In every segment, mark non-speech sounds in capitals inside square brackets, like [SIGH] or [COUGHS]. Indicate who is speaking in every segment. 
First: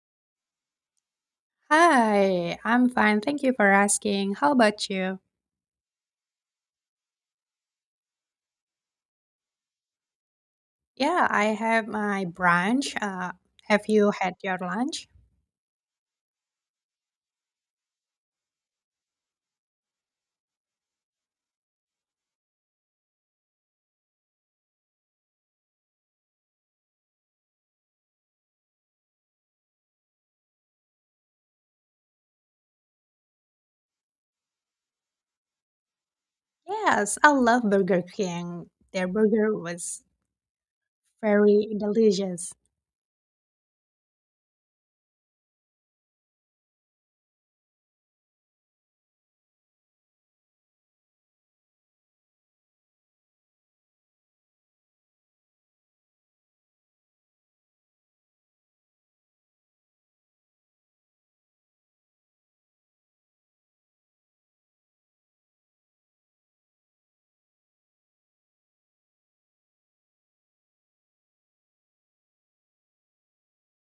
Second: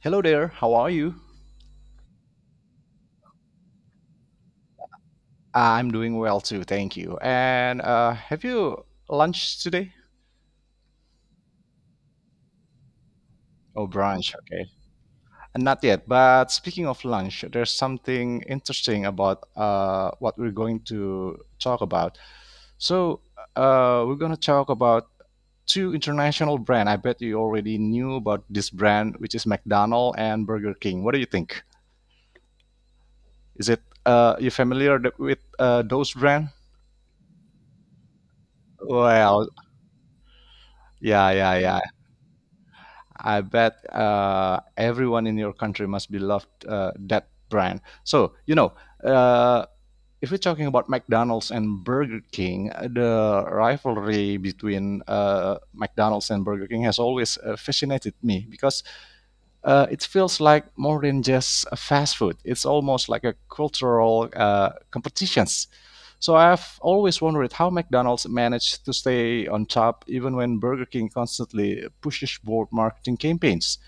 Speaker 1: Hello there, how are you?
Speaker 2: Hi, I'm fine. Thank you for asking. How about you?
Speaker 1: I'm doing well too, thank you. And have you lunch today?
Speaker 2: Yeah, I have my brunch.
Speaker 1: Oh,
Speaker 2: Have you had
Speaker 1: brunch,
Speaker 2: your
Speaker 1: okay.
Speaker 2: lunch?
Speaker 1: Not yet, but speaking of lunch, there's something interesting about what we're going to talk about. So we're going to talk about two international brand. I bet you already knew about this brand, which is McDonald's and Burger King. What do you think? Is it you familiar with those brand?
Speaker 2: Yes, I love Burger King. Their
Speaker 1: Well,
Speaker 2: burger was
Speaker 1: yeah, yeah,
Speaker 2: very
Speaker 1: yeah.
Speaker 2: delicious.
Speaker 1: I bet everyone in your country must be loved that brand. So uh, if we're talking about McDonald's and Burger King, the rivalry between McDonald's and Burger King has always fascinated me because it feels like more than just a fast food. It's almost like a cultural competitions. So I've always wondered how McDonald's managed to stay on top even when Burger King constantly pushes bold marketing campaigns.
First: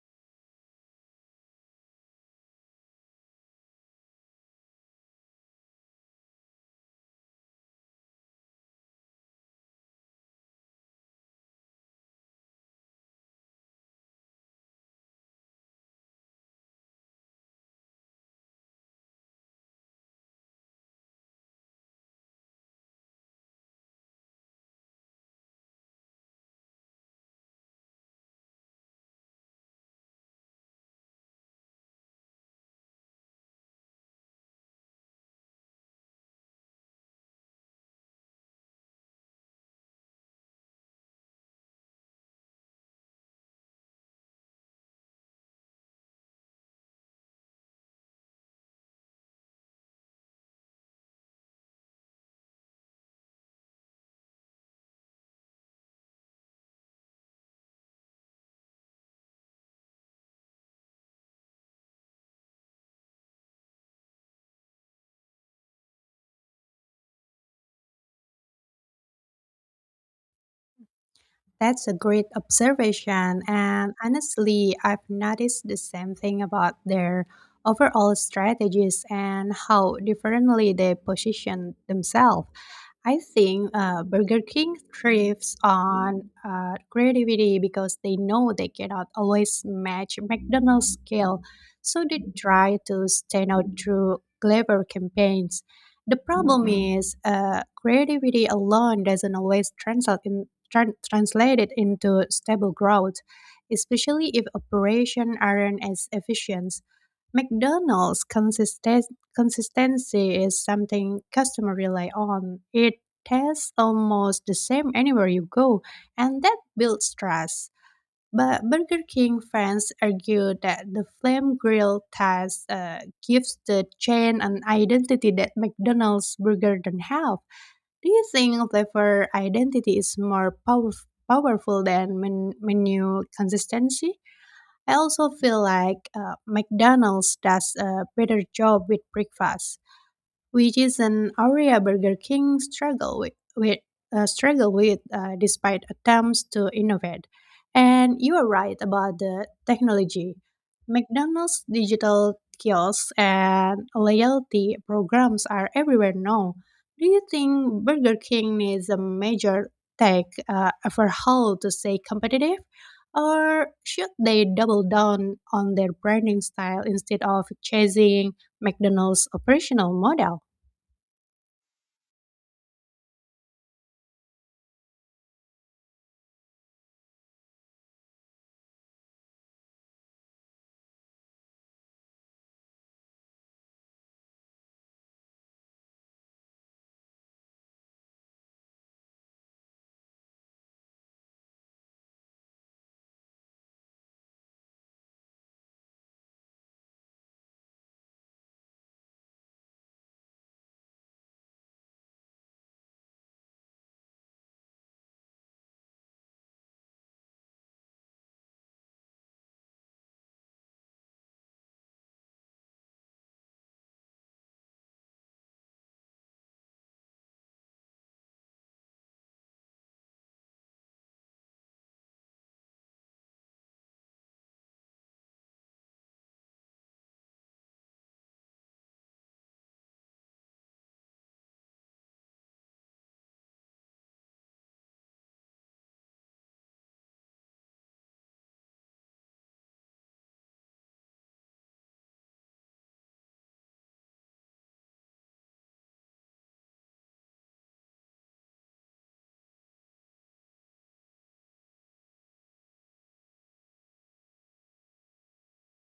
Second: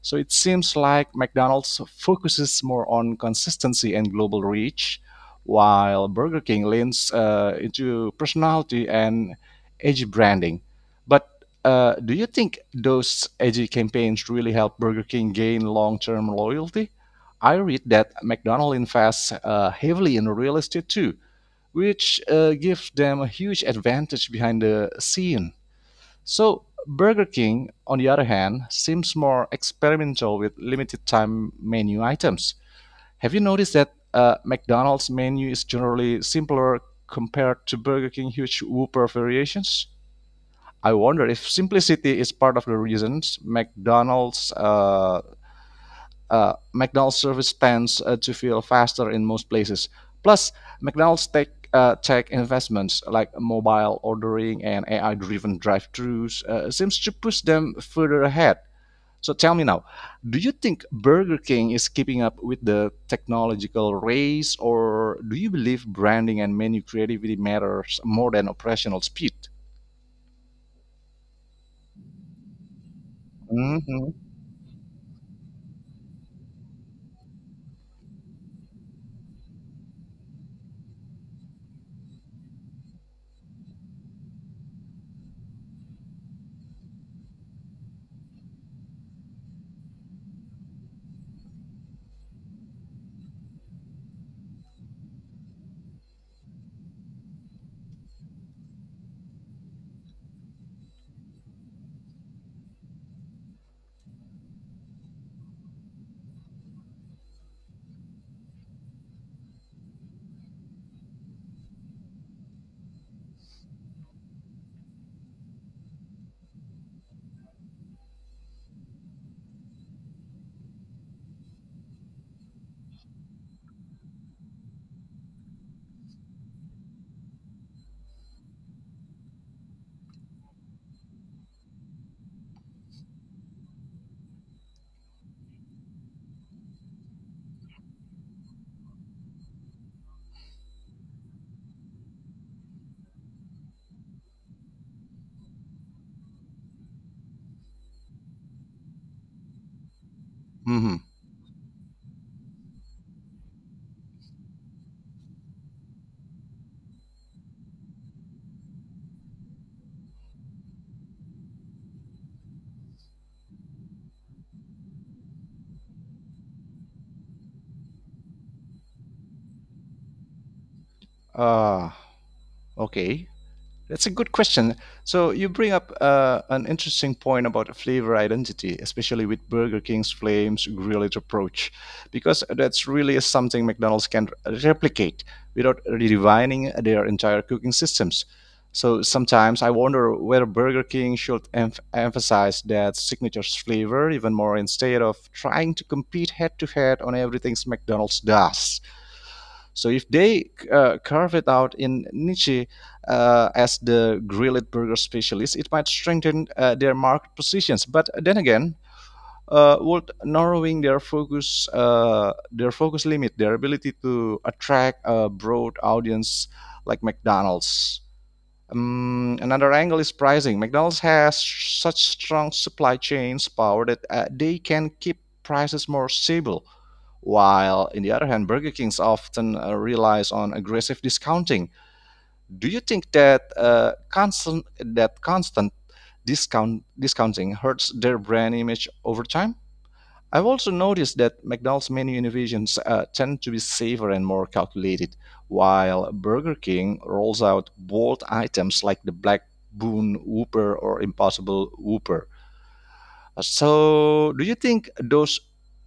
Speaker 1: So it seems like McDonald's focuses more on consistency and global reach, while Burger King leans into personality and edgy branding. But do you think those edgy campaigns really help Burger King gain long term loyalty? I read that McDonald's invests heavily in real estate too, which gives them a huge advantage behind the scene. So Burger King, on the other hand, seems more experimental with limited time menu items. Have you noticed that McDonald's menu is generally simpler compared to Burger King huge Whopper variations? I wonder if simplicity is part of the reasons McDonald's service tends to feel faster in most places. Plus, McDonald's tech investments like mobile ordering and AI-driven drive thrus seems to push them further ahead. So tell me now, do you think Burger King is keeping up with the technological race, or do you believe branding and menu creativity matters more than operational speed?
Speaker 2: That's a great observation. And
Speaker 1: Mm-hmm.
Speaker 2: honestly, I've noticed the same thing about their overall strategies and how differently they position themselves. I think Burger King thrives on creativity because they know they cannot always match McDonald's scale, so they try to stand out through clever campaigns. The problem is creativity alone doesn't always translate it into stable growth, especially if operations aren't as efficient. McDonald's consistent Consistency is something customers rely on. It tastes almost the same anywhere you go, and that builds trust. But Burger King fans argue that the flame grill test gives the chain an identity that McDonald's burger don't have. Do you think flavor identity is more powerful than menu consistency? I also feel like McDonald's does a better job with breakfast, which is an area Burger King struggle with despite attempts to innovate. And you are right about the technology.
Speaker 1: Mm-hmm.
Speaker 2: McDonald's digital kiosks and loyalty programs are everywhere now. Do you think Burger King needs a major tech overhaul to stay competitive? Or should they double down on their branding style instead of chasing McDonald's operational model?
Speaker 1: Uh, okay. That's a good question. So you bring up an interesting point about flavor identity, especially with Burger King's Flames grilled approach, because that's really something McDonald's can replicate without redefining their entire cooking systems. So sometimes I wonder whether Burger King should emphasize that signature flavor even more instead of trying to compete head to head on everything McDonald's does. So if they carve it out in niche as the grilled burger specialist, it might strengthen their market positions. But then again, would narrowing their focus limit their ability to attract a broad audience like McDonald's? Another angle is pricing. McDonald's has such strong supply chains power that they can keep prices more stable, while in the other hand, Burger King's often relies on aggressive discounting. Do you think that constant that constant discounting hurts their brand image over time? I've also noticed that McDonald's menu innovations tend to be safer and more calculated, while Burger King rolls out bold items like the Black Boon Whooper or Impossible Whooper. So, do you think those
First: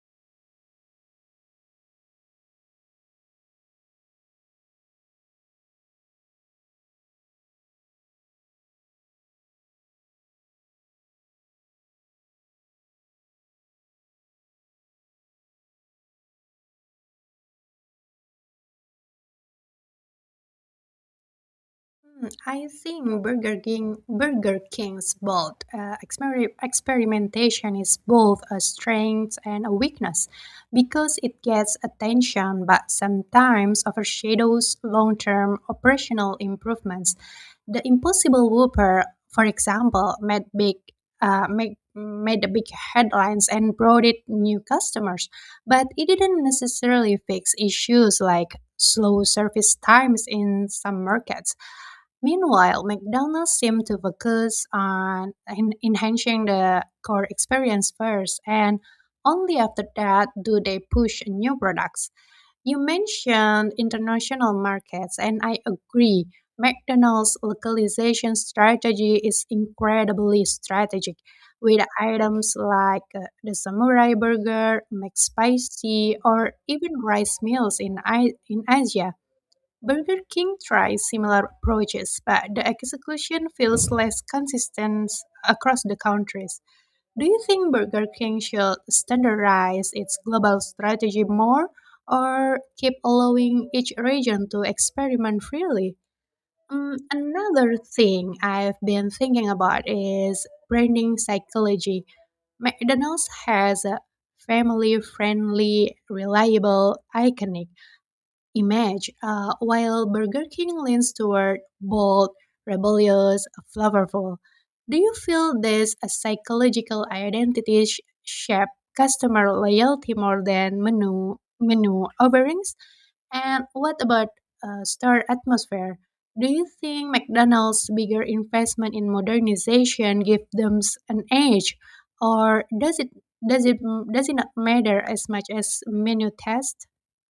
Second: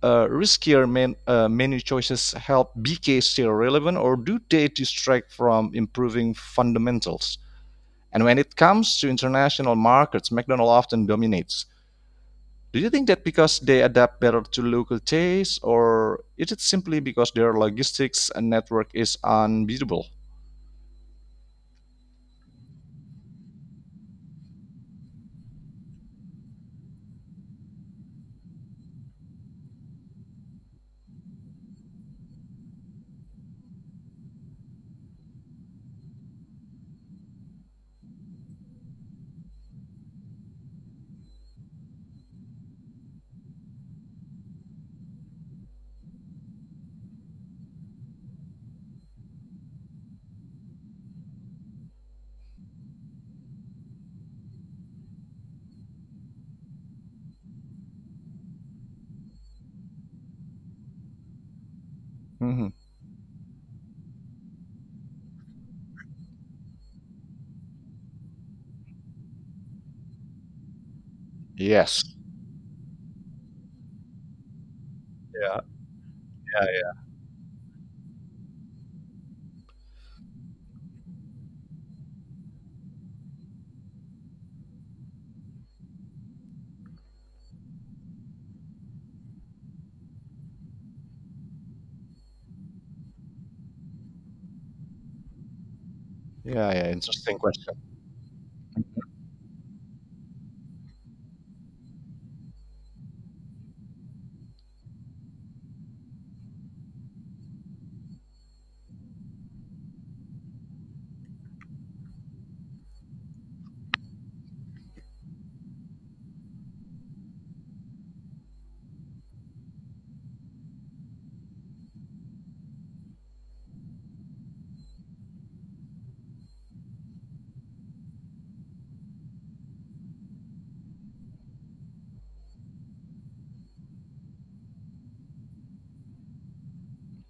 Speaker 1: uh, riskier menu choices help BK stay relevant, or do they distract from improving fundamentals? And when it comes to international markets, McDonald's often dominates. Do you think that because they adapt better to local tastes, or is it simply because their logistics and network is unbeatable?
Speaker 2: Hmm, I think Burger King's bold experimentation is both a strength and a weakness because it gets attention but sometimes overshadows long term operational improvements. The Impossible Whopper, for example, made big. Make, made the big headlines and brought it new customers, but it didn't necessarily fix issues like slow service times in some markets. Meanwhile, McDonald's seem to focus on enhancing the core experience first, and only after that do they push new products.
Speaker 1: Mhm.
Speaker 2: You mentioned international markets, and I agree. McDonald's localization strategy is incredibly strategic, with
Speaker 1: Yes.
Speaker 2: items like the samurai burger,
Speaker 1: Yeah,
Speaker 2: McSpicy, or
Speaker 1: yeah,
Speaker 2: even rice meals in in Asia. Burger King tries similar approaches, but the execution feels less consistent across the countries. Do you think Burger King should standardize its global strategy more or keep allowing each region to experiment freely?
Speaker 1: yeah, yeah, yeah.
Speaker 2: Mm,
Speaker 1: Interesting question.
Speaker 2: another thing I've been thinking about is branding psychology. McDonald's has a family friendly, reliable, iconic image, while Burger King leans toward bold, rebellious, flavorful. Do you feel this a psychological identity shape customer loyalty more than menu offerings? And what about store atmosphere? Do you think McDonald's bigger investment in modernization give them an edge, or does it does it not matter as much as menu test?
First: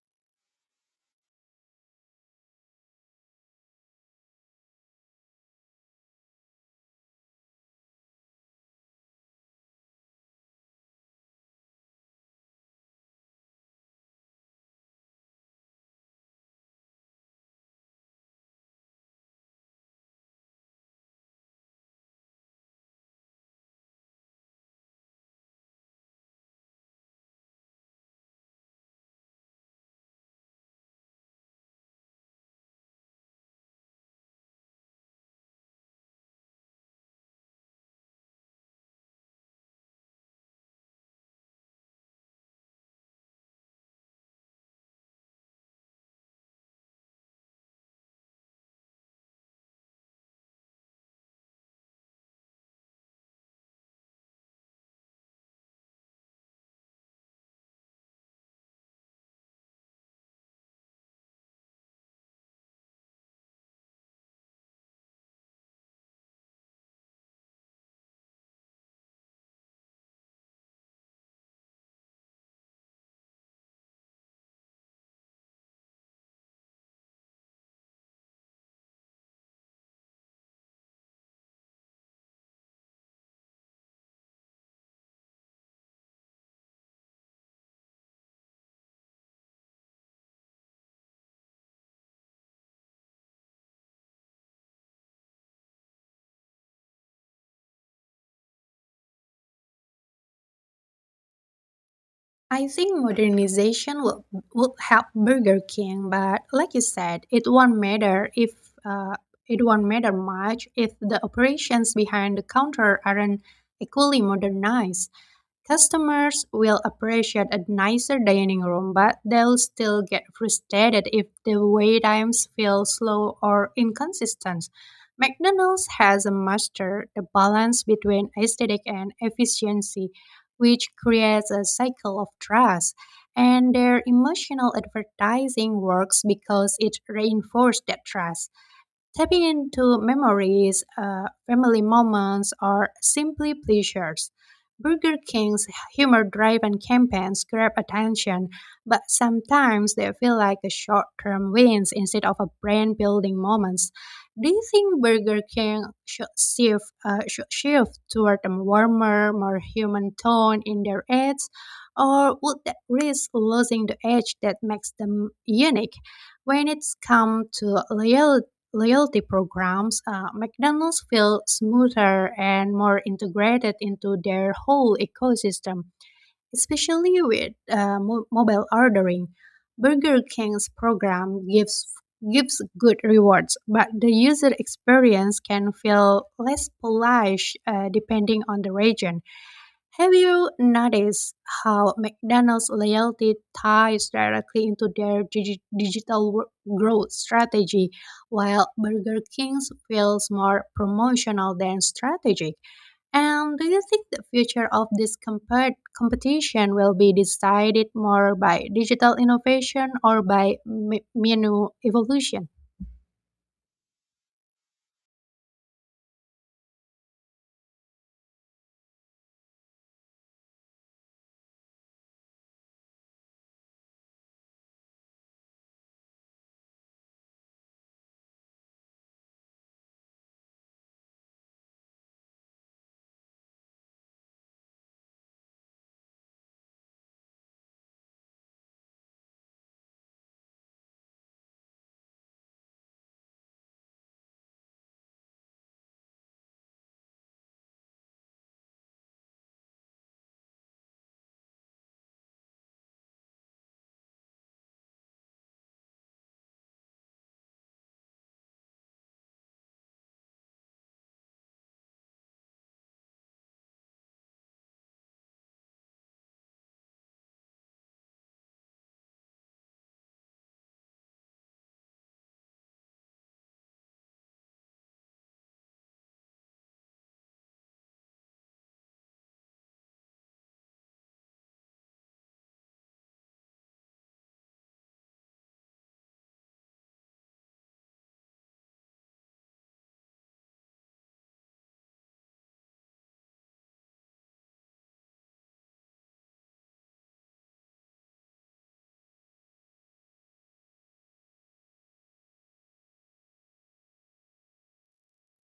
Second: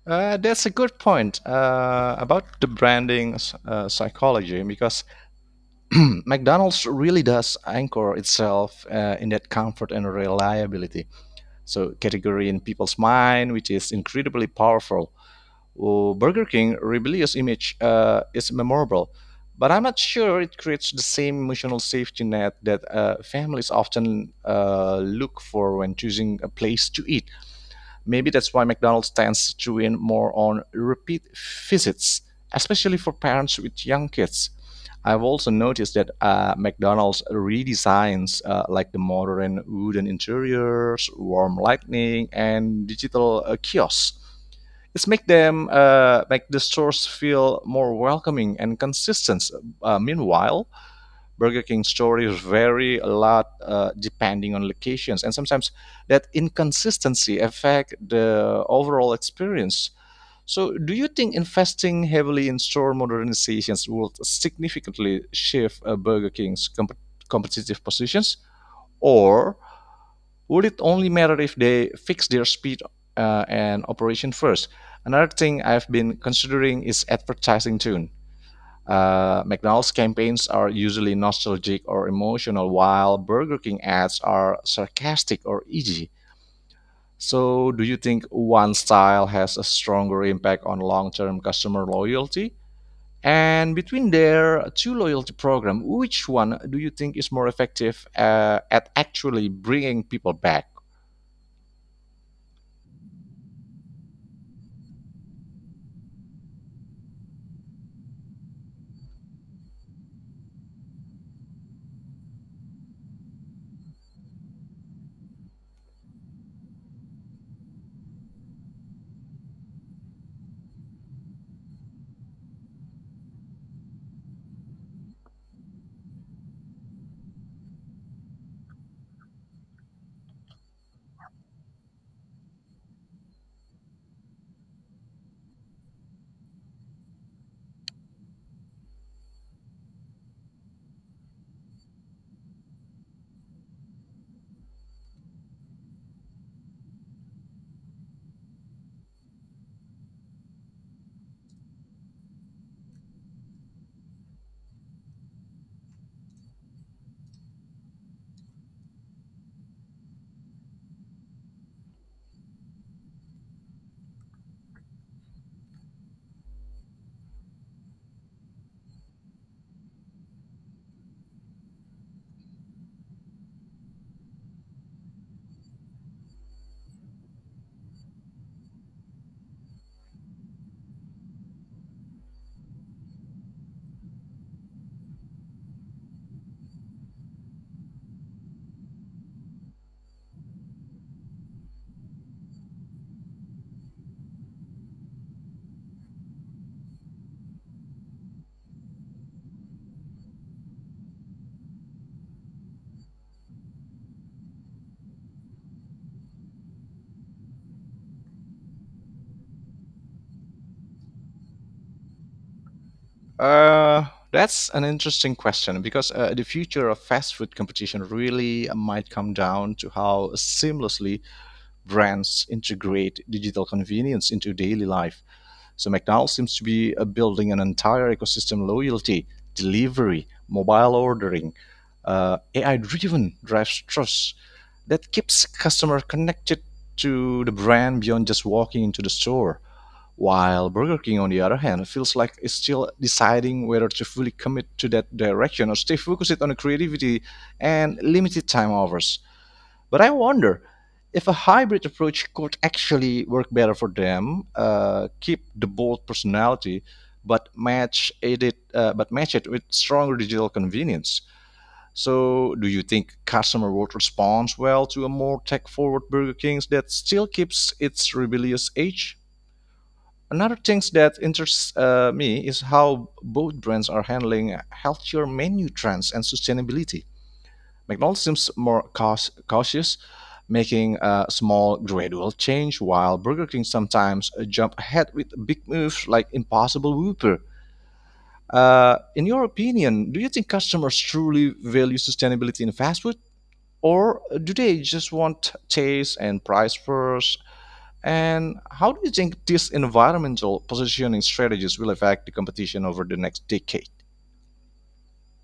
Speaker 1: That's a good point about the branding psychology because [CLEARS THROAT] McDonald's really does anchor itself in that comfort and reliability. So, category in people's mind, which is incredibly powerful. Oh, Burger King rebellious image is memorable, but I'm not sure it creates the same emotional safety net that families often look for when choosing a place to eat. Maybe that's why McDonald's tends to win more on repeat visits, especially for parents with young kids. I've also noticed that McDonald's redesigns like the modern wooden interiors, warm lighting, and digital kiosks it's make them make the stores feel more welcoming and consistent. Meanwhile, Burger King stories vary a lot depending on locations, and sometimes that inconsistency affect the overall experience. So, do you think investing heavily in store modernizations will significantly shift Burger King's competitive positions, or would it only matter if they fix their speed and operation first? Another thing I've been considering is advertising tune. McDonald's campaigns are usually nostalgic or emotional, while Burger King ads are sarcastic or edgy. So, do you think one style has a stronger impact on long term customer loyalty? And between their two loyalty programs, which one do you think is more effective at actually bringing people back?
Speaker 2: I think would help Burger King, but like you said, it won't matter if uh, it won't matter much if the operations behind the counter aren't equally modernized. Customers will appreciate a nicer dining room, but they'll still get frustrated if the wait times feel slow or inconsistent. McDonald's has mastered the balance between aesthetic and efficiency, which creates a cycle of trust. And their emotional advertising works because it reinforces that trust. Tapping into memories, family moments, or simply pleasures. Burger King's humor driven campaigns grab attention, but sometimes they feel like a short term wins instead of a brand building moments. Do you think Burger King should shift toward a warmer, more human tone in their ads? Or would that risk losing the edge that makes them unique? When it's come to loyalty programs, McDonald's feel smoother and more integrated into their whole ecosystem, especially with mobile ordering. Burger King's program gives gives good rewards, but the user experience can feel less polished depending on the region. Have you noticed how McDonald's loyalty ties directly into their growth strategy, while Burger King's feels more promotional than strategic? And do you think the future of this competition will be decided more by digital innovation or by menu evolution?
Speaker 1: Uh, that's an interesting question because the future of fast food competition really might come down to how seamlessly brands integrate digital convenience into daily life. So McDonald's seems to be building an entire ecosystem: loyalty, delivery, mobile ordering, AI-driven drives trust that keeps customer connected to the brand beyond just walking into the store while Burger King, on the other hand, feels like it's still deciding whether to fully commit to that direction or stay focused on the creativity and limited time offers. But I wonder if a hybrid approach could actually work better for them, keep the bold personality, but match it with stronger digital convenience. So, do you think customer would respond well to a more tech-forward Burger King that still keeps its rebellious edge? Another thing that interests me is how both brands are handling healthier menu trends and sustainability. McDonald's seems more cautious, making a small gradual change, while Burger King sometimes jump ahead with big moves like Impossible Whopper. In your opinion, do you think customers truly value sustainability in fast food, or do they just want taste and price first? And how do you think these environmental positioning strategies will affect the competition over the next decade?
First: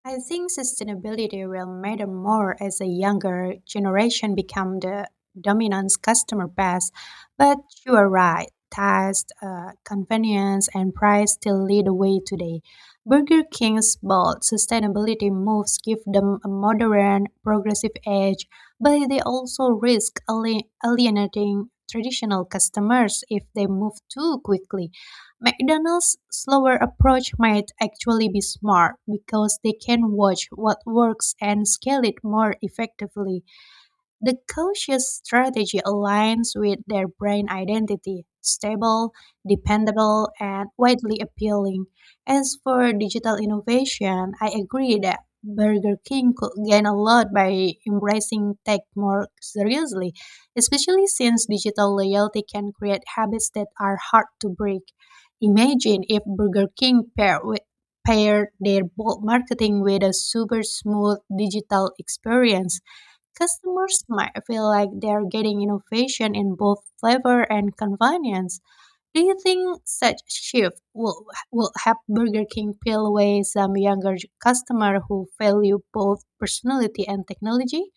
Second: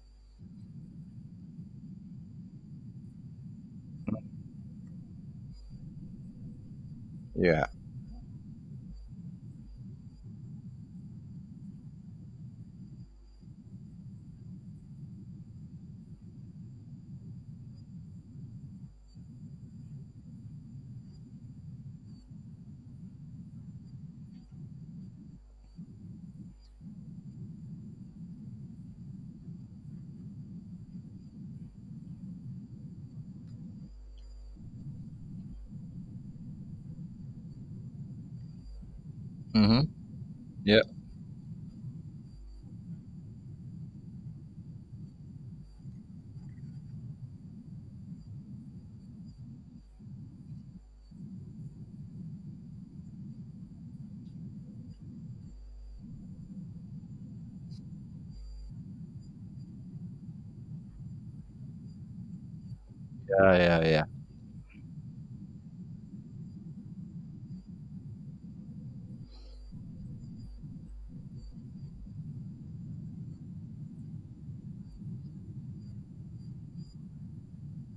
Speaker 2: I think sustainability will matter more as a younger generation become the dominant customer base. But
Speaker 1: Yeah.
Speaker 2: you are right. Taste, convenience, and price still lead the way today. Burger King's bold sustainability moves give them a modern, progressive edge, but they also risk alienating traditional customers if they move too quickly. McDonald's slower approach might actually be smart because they can watch what works and scale it more effectively. The cautious strategy aligns with their brand identity stable,
Speaker 1: Hmm.
Speaker 2: dependable, and
Speaker 1: Yeah.
Speaker 2: widely appealing. As for digital innovation, I agree that Burger King could gain a lot by embracing tech more seriously, especially since digital loyalty can create habits that are hard to break. Imagine if Burger King paired with paired their bold marketing with a super smooth digital experience.
Speaker 1: Yeah. Yeah. Yeah.
Speaker 2: Customers might feel like they're getting innovation in both flavor and convenience. Do you think will help Burger King peel away some younger customer who value both personality and technology?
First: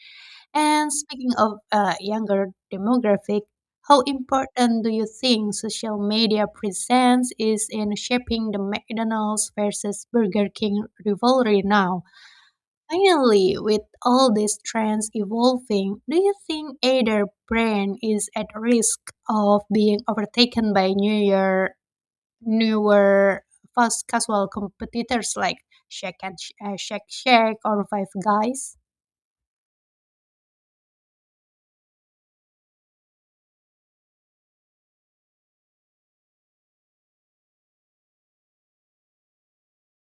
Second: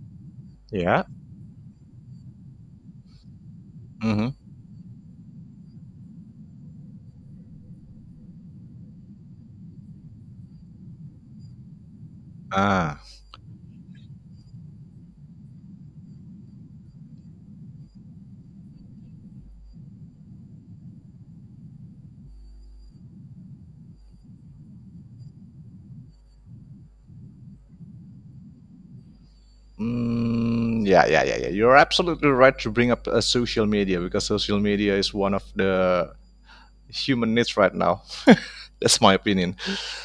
Speaker 2: And
Speaker 1: Yeah.
Speaker 2: speaking of younger demographic, how
Speaker 1: Hmm.
Speaker 2: important do you think social media presence is in shaping the McDonald's versus Burger King rivalry now?
Speaker 1: Ah.
Speaker 2: Finally, with all these trends evolving, do you think either brand is at risk of being overtaken by newer fast casual competitors like Shake Shack or Five Guys?
Speaker 1: Mm, yeah. Yeah. Yeah. Yeah. You're absolutely right to bring up social media because social media is one of the human needs right now. [LAUGHS] That's my opinion.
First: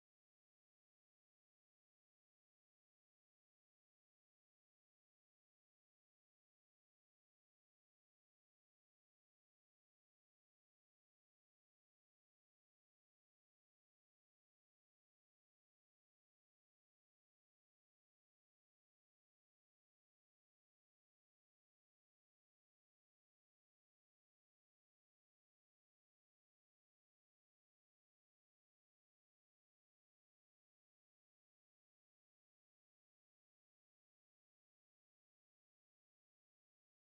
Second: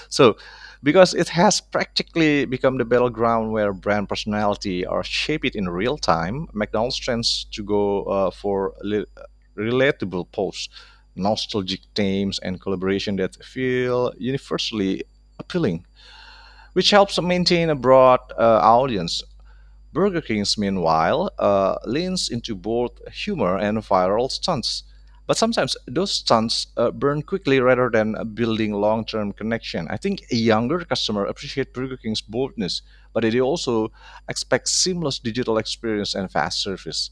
Speaker 1: So, because it has practically become the battleground where brand personality are shaped in real time, McDonald's tends to go for relatable posts, nostalgic themes, and collaboration that feel universally appealing, which helps maintain a broad audience. Burger King's, meanwhile, leans into both humor and viral stunts. But sometimes those stunts burn quickly rather than building long term connection. I think a younger customer appreciate Burger King's boldness, but they also expect seamless digital experience and fast service,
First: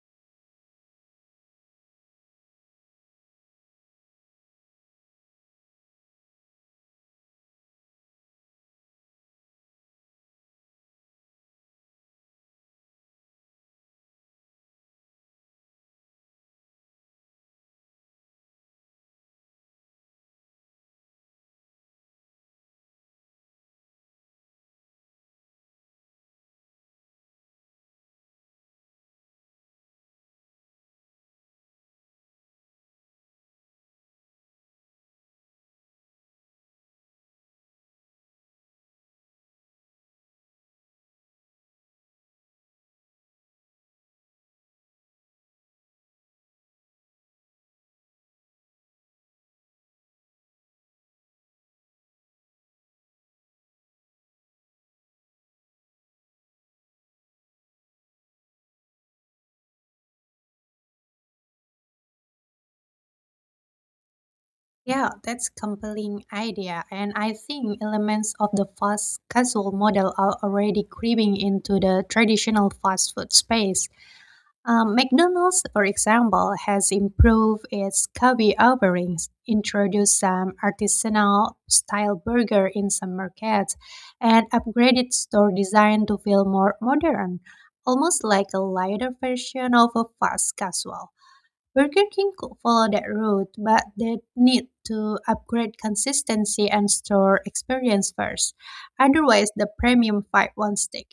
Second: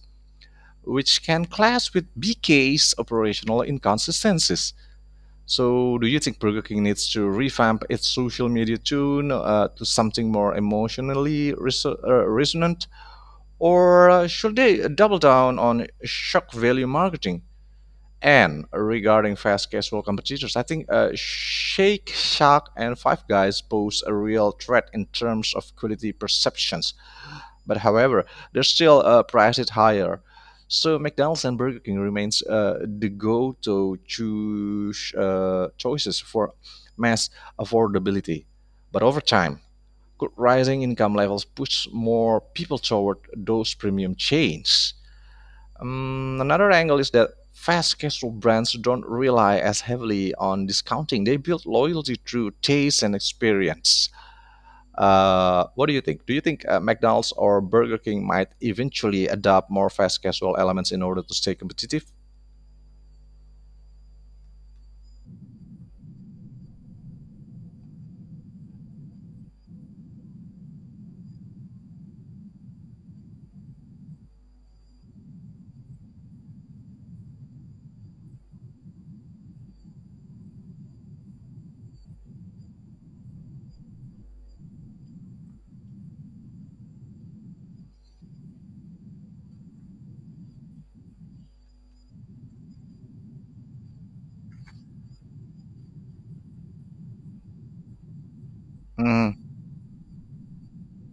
Speaker 1: which can clash with BK's operational inconsistencies. So, do you think Burger King needs to revamp its social media tune to something more emotionally resonant? Or should they double down on shock value marketing? And regarding fast casual competitors, I think Shake Shack and Five Guys pose a real threat in terms of quality perceptions. But however, they're still priced higher. So McDonald's and Burger King remains the go-to choices for mass affordability. But over time, rising income levels push more people toward those premium chains. Another angle is that fast casual brands don't rely as heavily on discounting. They build loyalty through taste and experience. What do you think? Do you think McDonald's or Burger King might eventually adopt more fast casual elements in order to stay competitive?
Speaker 2: Yeah, that's compelling idea, and I think elements of the fast casual model are already creeping into the traditional fast food space. McDonald's, for example, has improved its coffee offerings, introduced some artisanal style burger in some markets, and upgraded store design to feel more modern, almost like a lighter version of a fast casual. Burger King could follow that route, but they need to upgrade consistency and store experience first.
Speaker 1: Mm,
Speaker 2: Otherwise, the premium fight won't stick.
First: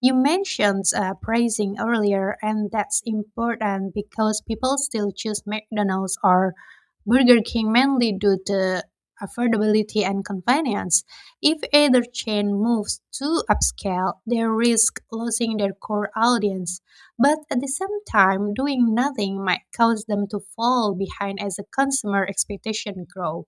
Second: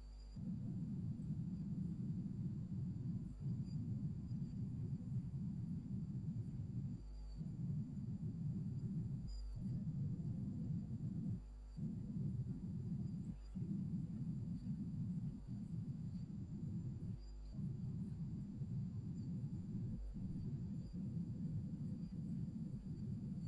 Speaker 2: You mentioned pricing earlier, and that's important because people still choose McDonald's or Burger King mainly due to affordability and convenience. If either chain moves too upscale, they risk losing their core audience. But at the same time, doing nothing might cause them to fall behind as the consumer expectation grow.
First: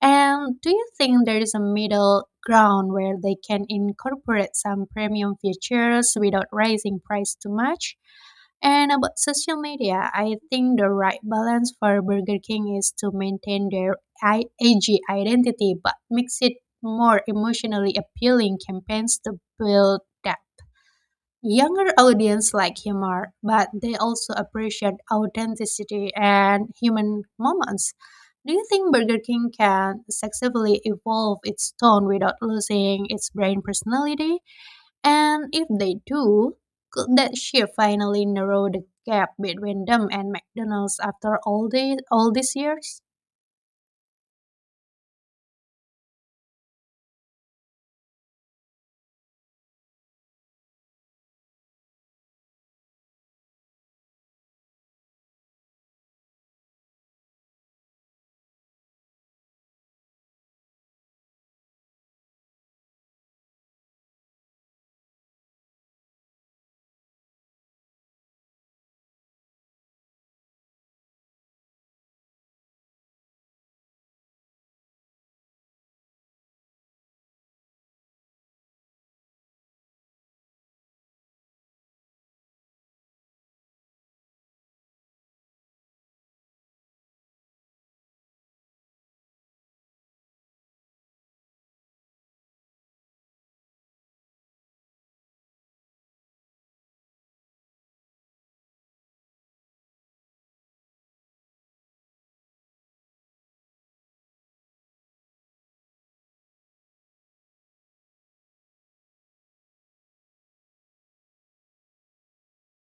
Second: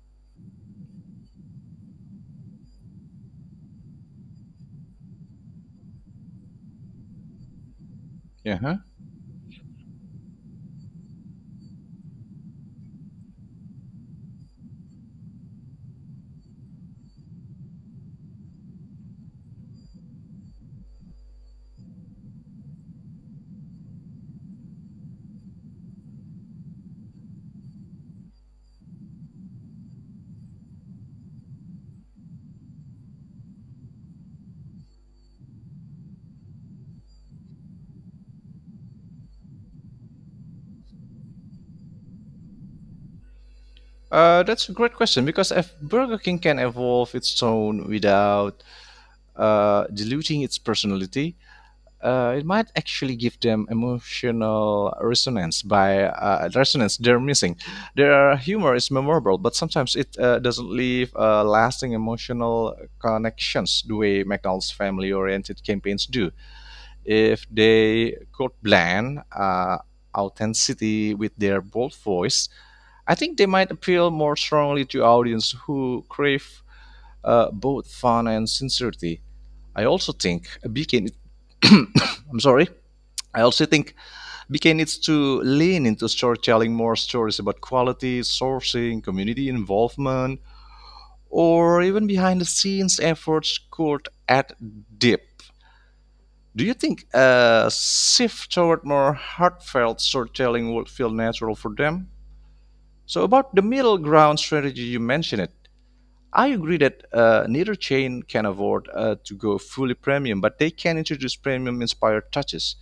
Speaker 2: And do you think there is a middle ground where they can incorporate some premium features without raising price too much?
Speaker 1: yeah. Huh?
Speaker 2: And about social media, I think the right balance for Burger King is to maintain their AG identity but mix it more emotionally appealing campaigns to build that. Younger audience like humor, but they also appreciate authenticity and human moments. Do you think Burger King can successfully evolve its tone without losing its brand personality? And if they do, could that shift finally narrow the gap between them and McDonald's after all these years?
Speaker 1: That's a great question because if Burger King can evolve its tone without diluting its personality, it might actually give them emotional resonance by resonance they're missing. Their humor is memorable, but sometimes it doesn't leave lasting emotional connections the way McDonald's family-oriented campaigns do. If they could blend authenticity with their bold voice, I think they might appeal more strongly to audience who crave both fun and sincerity. I also think a beacon. [COUGHS] I'm sorry. I also think BK needs to lean into storytelling more stories about quality, sourcing, community involvement, or even behind the scenes efforts could add depth. Do you think a shift toward more heartfelt storytelling would feel natural for them? So, about the middle ground strategy, you mentioned it. I agree that neither chain can afford to go fully premium, but they can introduce premium inspired touches.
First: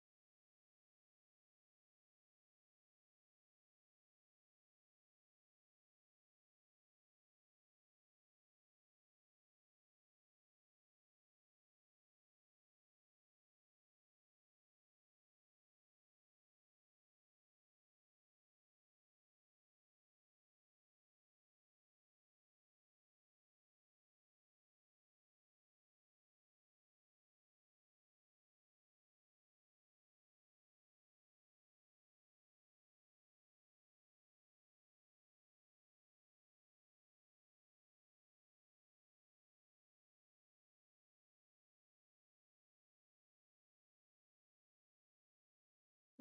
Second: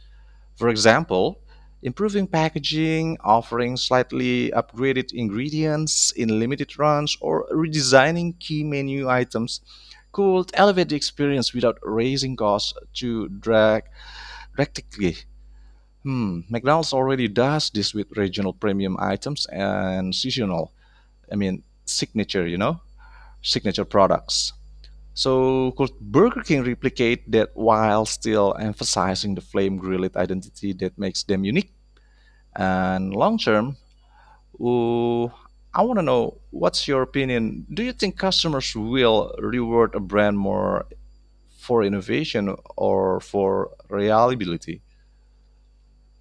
Speaker 1: For example, improving packaging, offering slightly upgraded ingredients in limited runs, or redesigning key menu items could elevate the experience without raising costs too drastically. Hmm, McDonald's already does this with regional premium items and seasonal, I mean, signature, you know, signature products. So could Burger King replicate that while still emphasizing the flame grilled identity that makes them unique? And long term, ooh, I want to know, what's your opinion? Do you think customers will reward a brand more for innovation or for reliability?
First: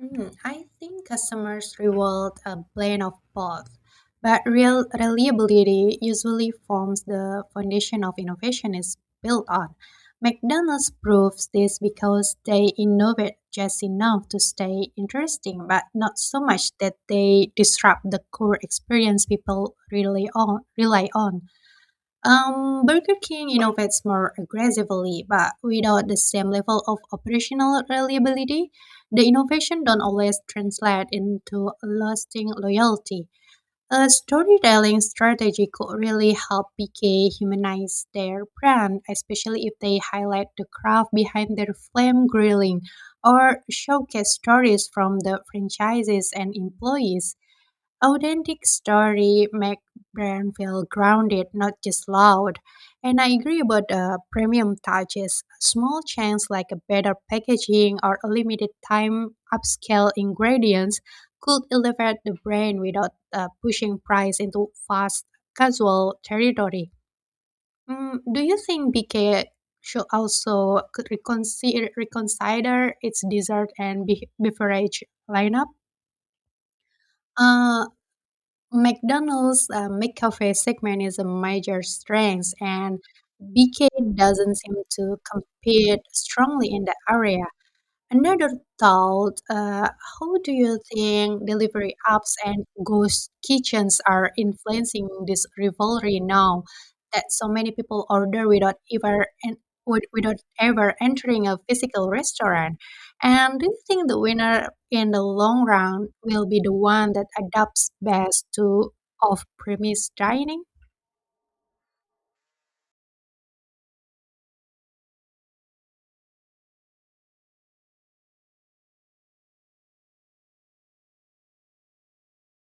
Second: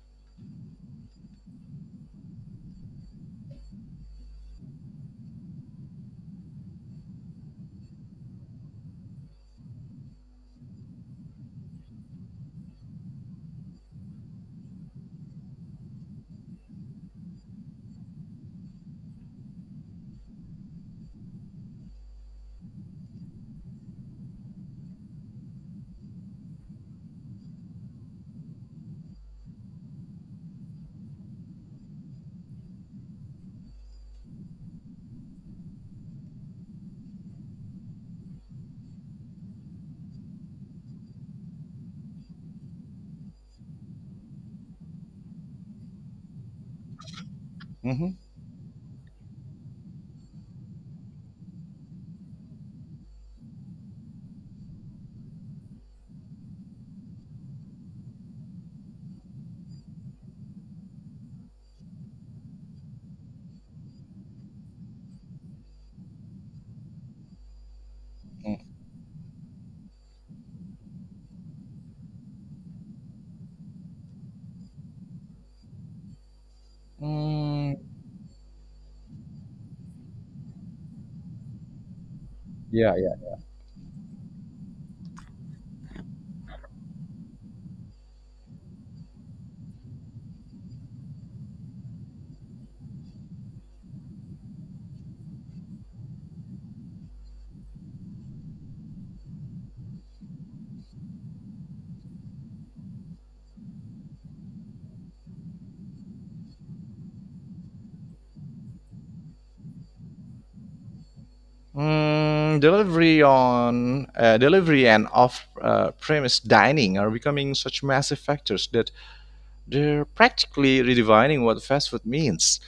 Speaker 2: Mm, I think customers reward a blend of both, but real reliability usually forms the foundation of innovation is built on. McDonald's proves this because they innovate just enough to stay interesting, but not so much that they disrupt the core experience people rely on. Burger King innovates more aggressively, but without the same level of operational reliability, the innovation don't always translate into lasting loyalty. A storytelling strategy could really help BK humanize their brand, especially if they highlight the craft behind their flame grilling or showcase stories from the franchises and employees. Authentic story make brand feel grounded, not just loud. And I agree about the premium touches. Small changes like a better packaging or a limited time upscale ingredients could elevate the brand without pushing price into fast casual territory. Mm, do you think BK should also reconsider its dessert and beverage lineup?
Speaker 1: hmm
Speaker 2: Uh, McDonald's McCafe segment is a major strength,
Speaker 1: Yeah,
Speaker 2: and
Speaker 1: yeah.
Speaker 2: BK doesn't seem to compete strongly in that area. Another thought. How do you think delivery apps and ghost kitchens are influencing this rivalry now that so many people order without ever entering a physical restaurant? And do you think the winner in the long run will be the one that adapts best to off-premise dining?
Speaker 1: Delivery and off-premise dining are becoming such massive factors that they're practically redefining what fast food means.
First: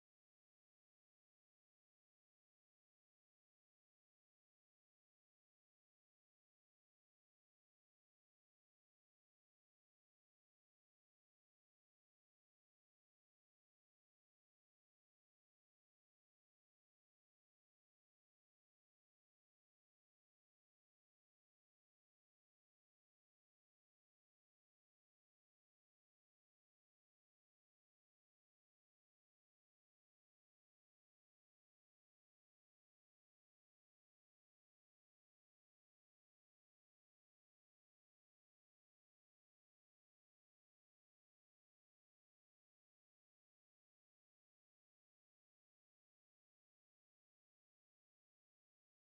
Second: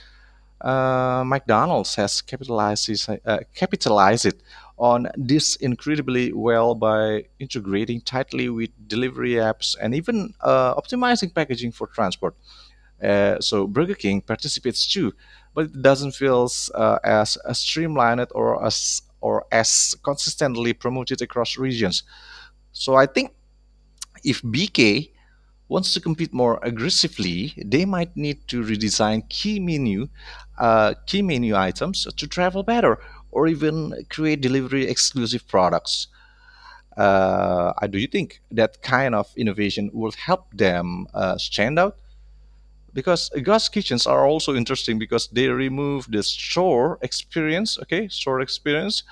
Speaker 1: McDonald's has capitalized it on this incredibly well by integrating tightly with delivery apps and even optimizing packaging for transport. So Burger King participates too, but it doesn't feel as streamlined or as consistently promoted across regions. So I think if BK wants to compete more aggressively, they might need to redesign key menu items to travel better, or even create delivery exclusive products. Do you think that kind of innovation will help them stand out? Because ghost kitchens are also interesting because they remove the store experience,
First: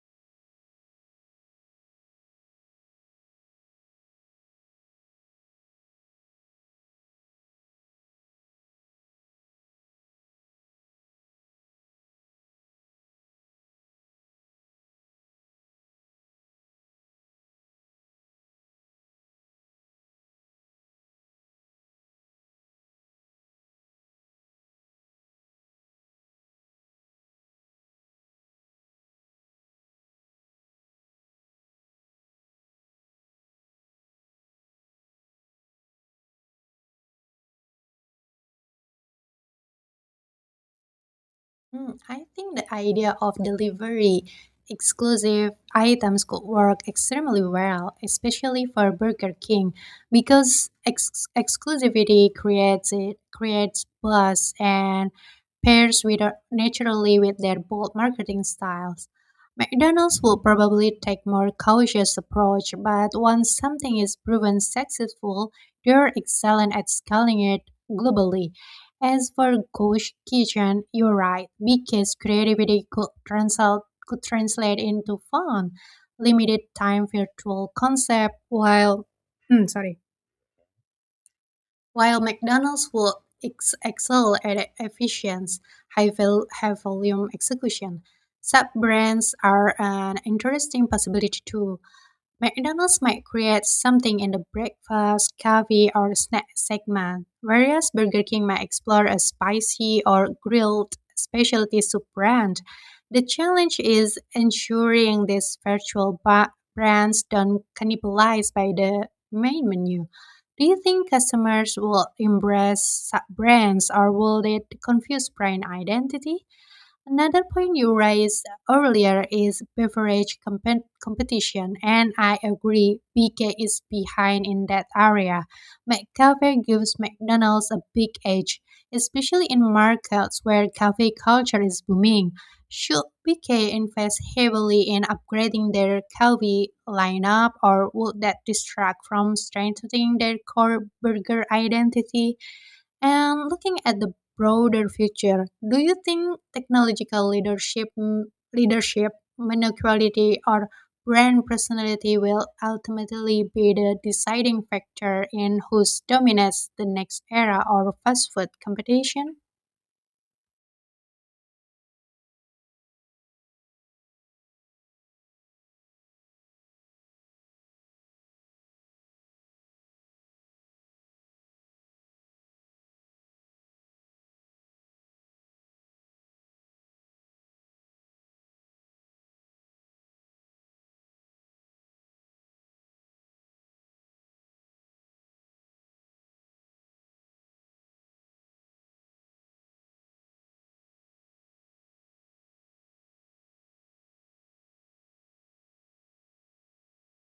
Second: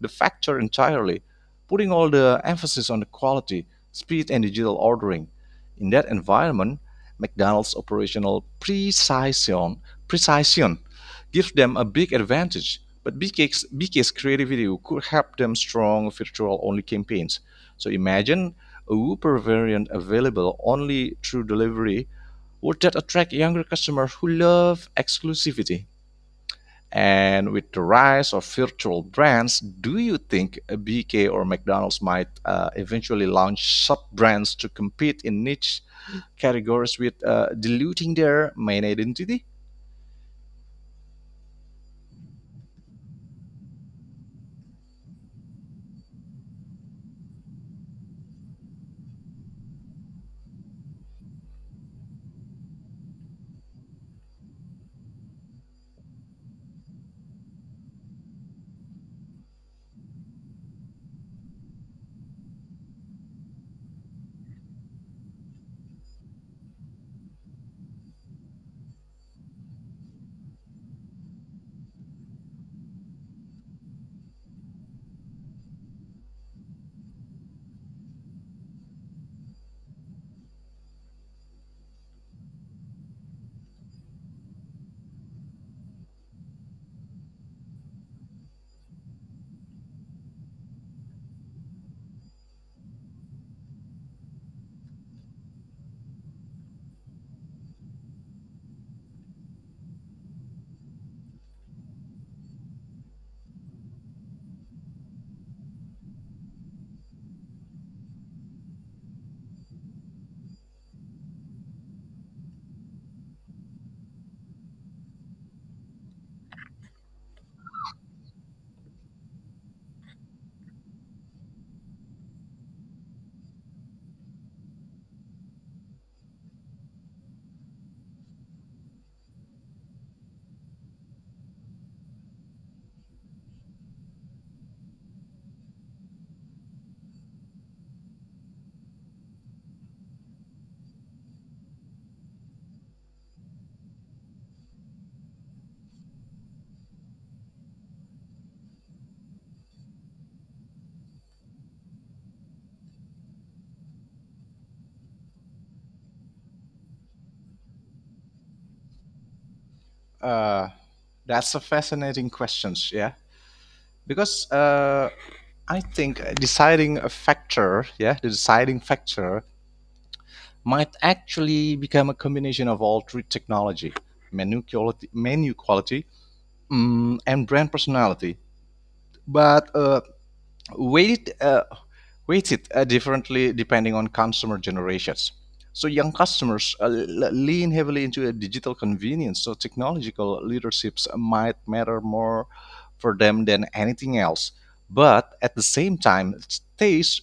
Speaker 1: the factor entirely, putting all the emphasis on the quality, speed, and digital ordering. In that environment, McDonald's operational precision gives them a big advantage. But BK's creativity could help them strong virtual-only campaigns. So imagine a Whopper variant available only through delivery, would that attract younger customers who love exclusivity? And with the rise of virtual brands, do you think a BK or McDonald's might eventually launch sub brands to compete in niche categories with diluting their main identity?
Speaker 2: Mm, I think the idea of delivery exclusive items could work extremely well, especially for Burger King, because exclusivity creates buzz and pairs with naturally with their bold marketing styles. McDonald's will probably take more cautious approach, but once something is proven successful, they're excellent at scaling it globally. As for ghost kitchen, you're right, because could translate into fun, limited time virtual concept, while [CLEARS THROAT] sorry, while McDonald's will excel at efficiency, high volume execution. Sub brands are an interesting possibility too. McDonald's might create something in the breakfast, coffee, or snack segment, whereas Burger King might explore a spicy or grilled specialty soup brand. The challenge is ensuring these virtual brands don't cannibalize by the main menu. Do you think customers will embrace sub brands or will they confuse brand identity? Another point you raised earlier is beverage competition, and I agree BK is behind in that area. McCafe gives McDonald's a big edge, especially in markets where cafe culture is booming. Should BK invest heavily in upgrading their coffee lineup, or would that distract from strengthening their core burger identity? And looking at the broader future, do you think leadership, menu quality, or brand personality will ultimately be the deciding factor in who dominates the next era of fast food competition?
Speaker 1: Uh, that's a fascinating question. Yeah, because I think deciding a factor, yeah, the deciding factor might actually become a combination of all three: technology, menu quality, and brand personality. But weight it, uh, weights it differently depending on consumer generations. So young customers lean heavily into a digital convenience. So technological leaderships might matter more for them than anything else. But at the same time, taste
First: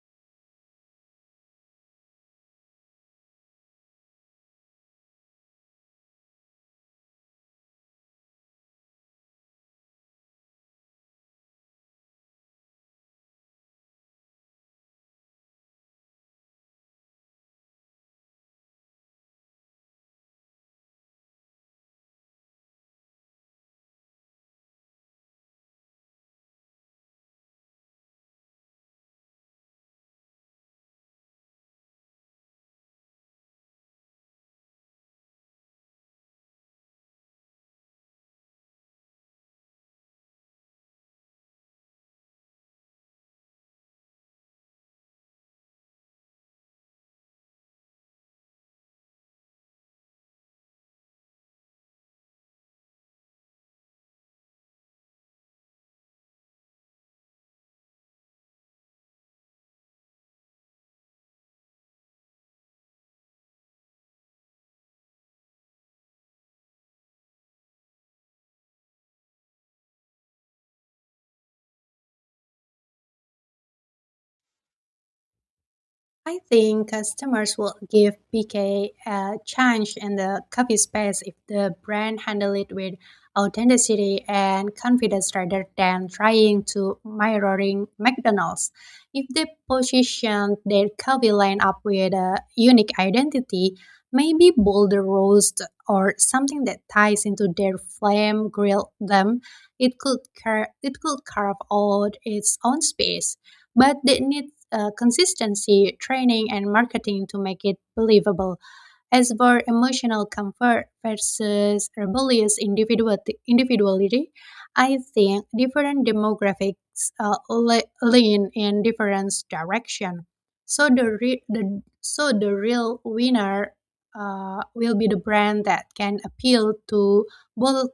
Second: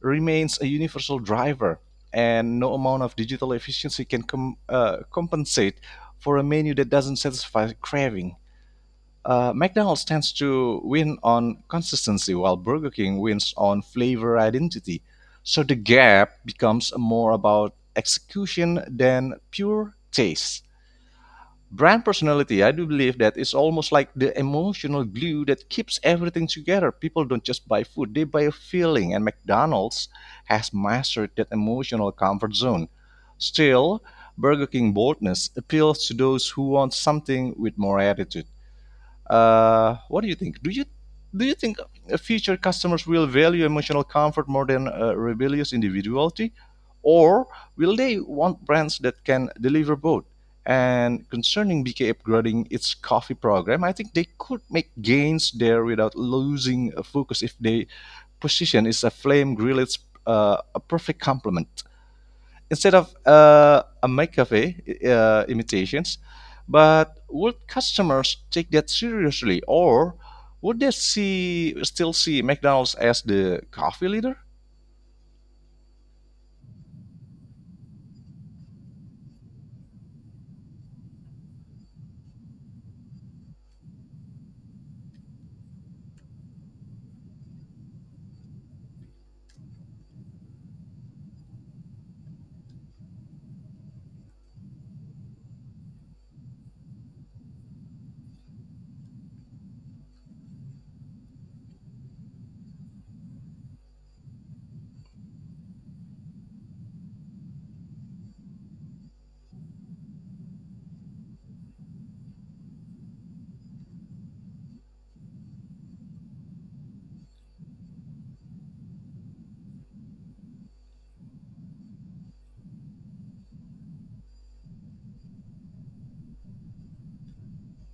Speaker 1: remains a universal driver, and no amount of digital efficiency can compensate for a menu that doesn't satisfy craving. McDonald's tends to win on consistency, while Burger King wins on flavor identity. So the gap becomes more about execution than pure taste. Brand personality, I do believe that it's almost like the emotional glue that keeps everything together. People don't just buy food, they buy a feeling, and McDonald's has mastered that emotional comfort zone. Still, Burger King boldness appeals to those who want something with more attitude. What do you think? Do you think future customers will value emotional comfort more than rebellious individuality, or will they want brands that can deliver both? And concerning BK upgrading its coffee program, I think they could make gains there without losing focus if they position is a flame grilled a perfect complement instead of a McAfee imitations. But would customers take that seriously, or would they see still see McDonald's as the coffee leader?
Speaker 2: I think customers will give BK a chance in the coffee space if the brand handle it with authenticity and confidence rather than trying to mirroring McDonald's. If they position their coffee line up with a unique identity, maybe bolder roast or something that ties into their flame grill them, it could carve out its own space, but they need consistency, training, and marketing to make it believable. As for emotional comfort versus individuality, I think different demographics lean in different direction. So the real winner will be the brand that can appeal both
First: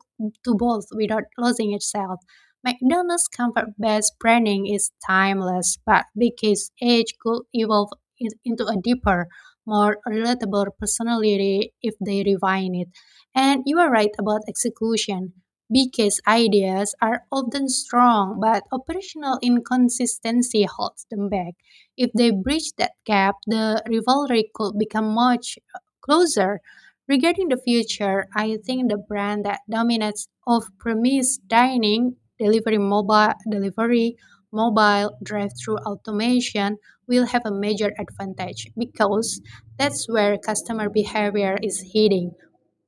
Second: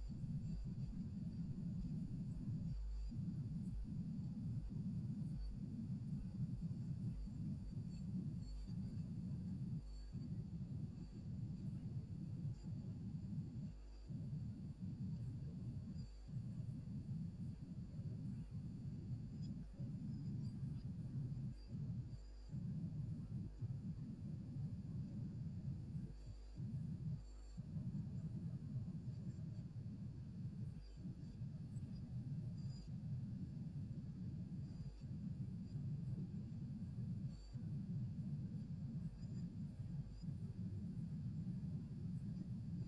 Speaker 2: to both without losing itself. McDonald's comfort-based branding is timeless, but because each could evolve into a deeper, more relatable personality if they refine it. And you are right about execution. Because ideas are often strong, but operational inconsistency holds them back. If they bridge that gap, the rivalry could become much closer. Regarding the future, I think the brand that dominates off premise dining delivery mobile drive-through automation will have a major advantage because that's where customer behavior is heading,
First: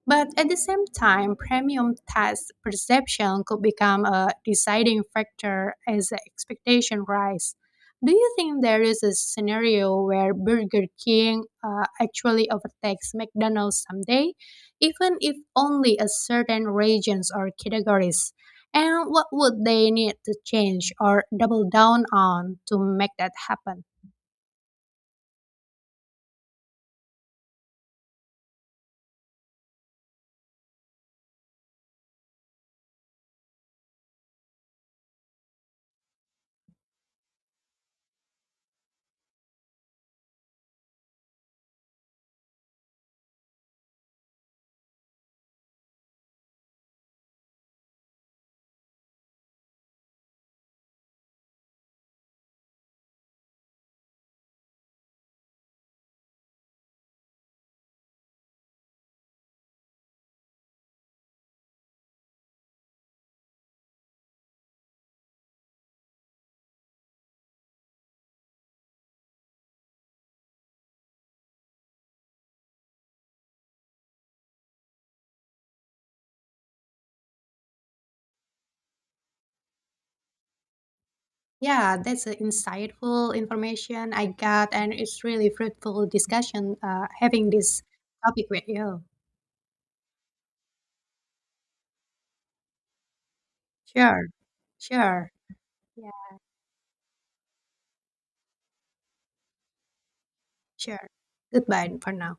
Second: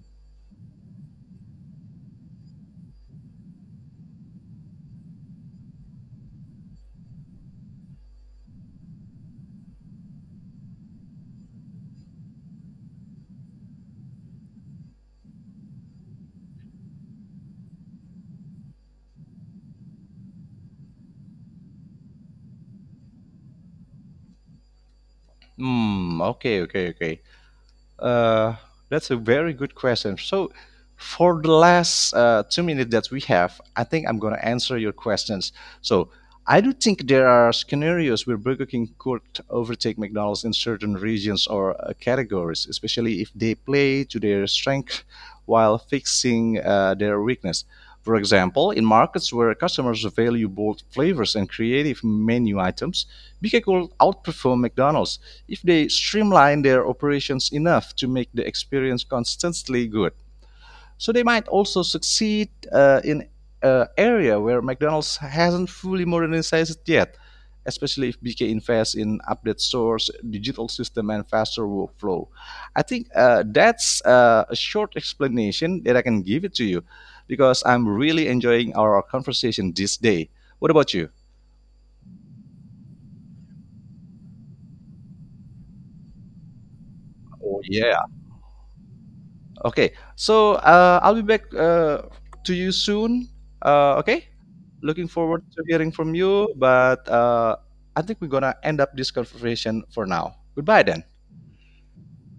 Speaker 2: but at the same time, premium taste perception could become a deciding factor as the expectation rise. Do you think there is a scenario where Burger King actually overtakes McDonald's someday, even if only a certain regions or categories? And what would they need to change or double down on to make that happen?
Speaker 1: Hmm. Okay. Okay. Okay. Uh, that's a very good question. So, for the last 2 minutes that we have, I think I'm going to answer your questions. So, I do think there are scenarios where Burger King could overtake McDonald's in certain regions or categories, especially if they play to their strength while fixing their weakness. For example, in markets where customers value bold flavors and creative menu items, BK could outperform McDonald's if they streamline their operations enough to make the experience consistently good. So they might also succeed in an area where McDonald's hasn't fully modernized yet, especially if BK invests in updated stores, digital system, and faster workflow. I think that's a short explanation that I can give it to you because I'm really enjoying our conversation this day. What about you?
Speaker 2: Yeah, that's a insightful information I got, and it's really fruitful discussion having
Speaker 1: Oh,
Speaker 2: this
Speaker 1: yeah.
Speaker 2: topic with you.
Speaker 1: Okay, so I'll be back to you soon.
Speaker 2: Sure,
Speaker 1: Okay, looking
Speaker 2: sure.
Speaker 1: forward to hearing from
Speaker 2: Yeah,
Speaker 1: you. But I think we're gonna end up this conversation for now. Goodbye
Speaker 2: sure.
Speaker 1: then.
Speaker 2: Goodbye for now.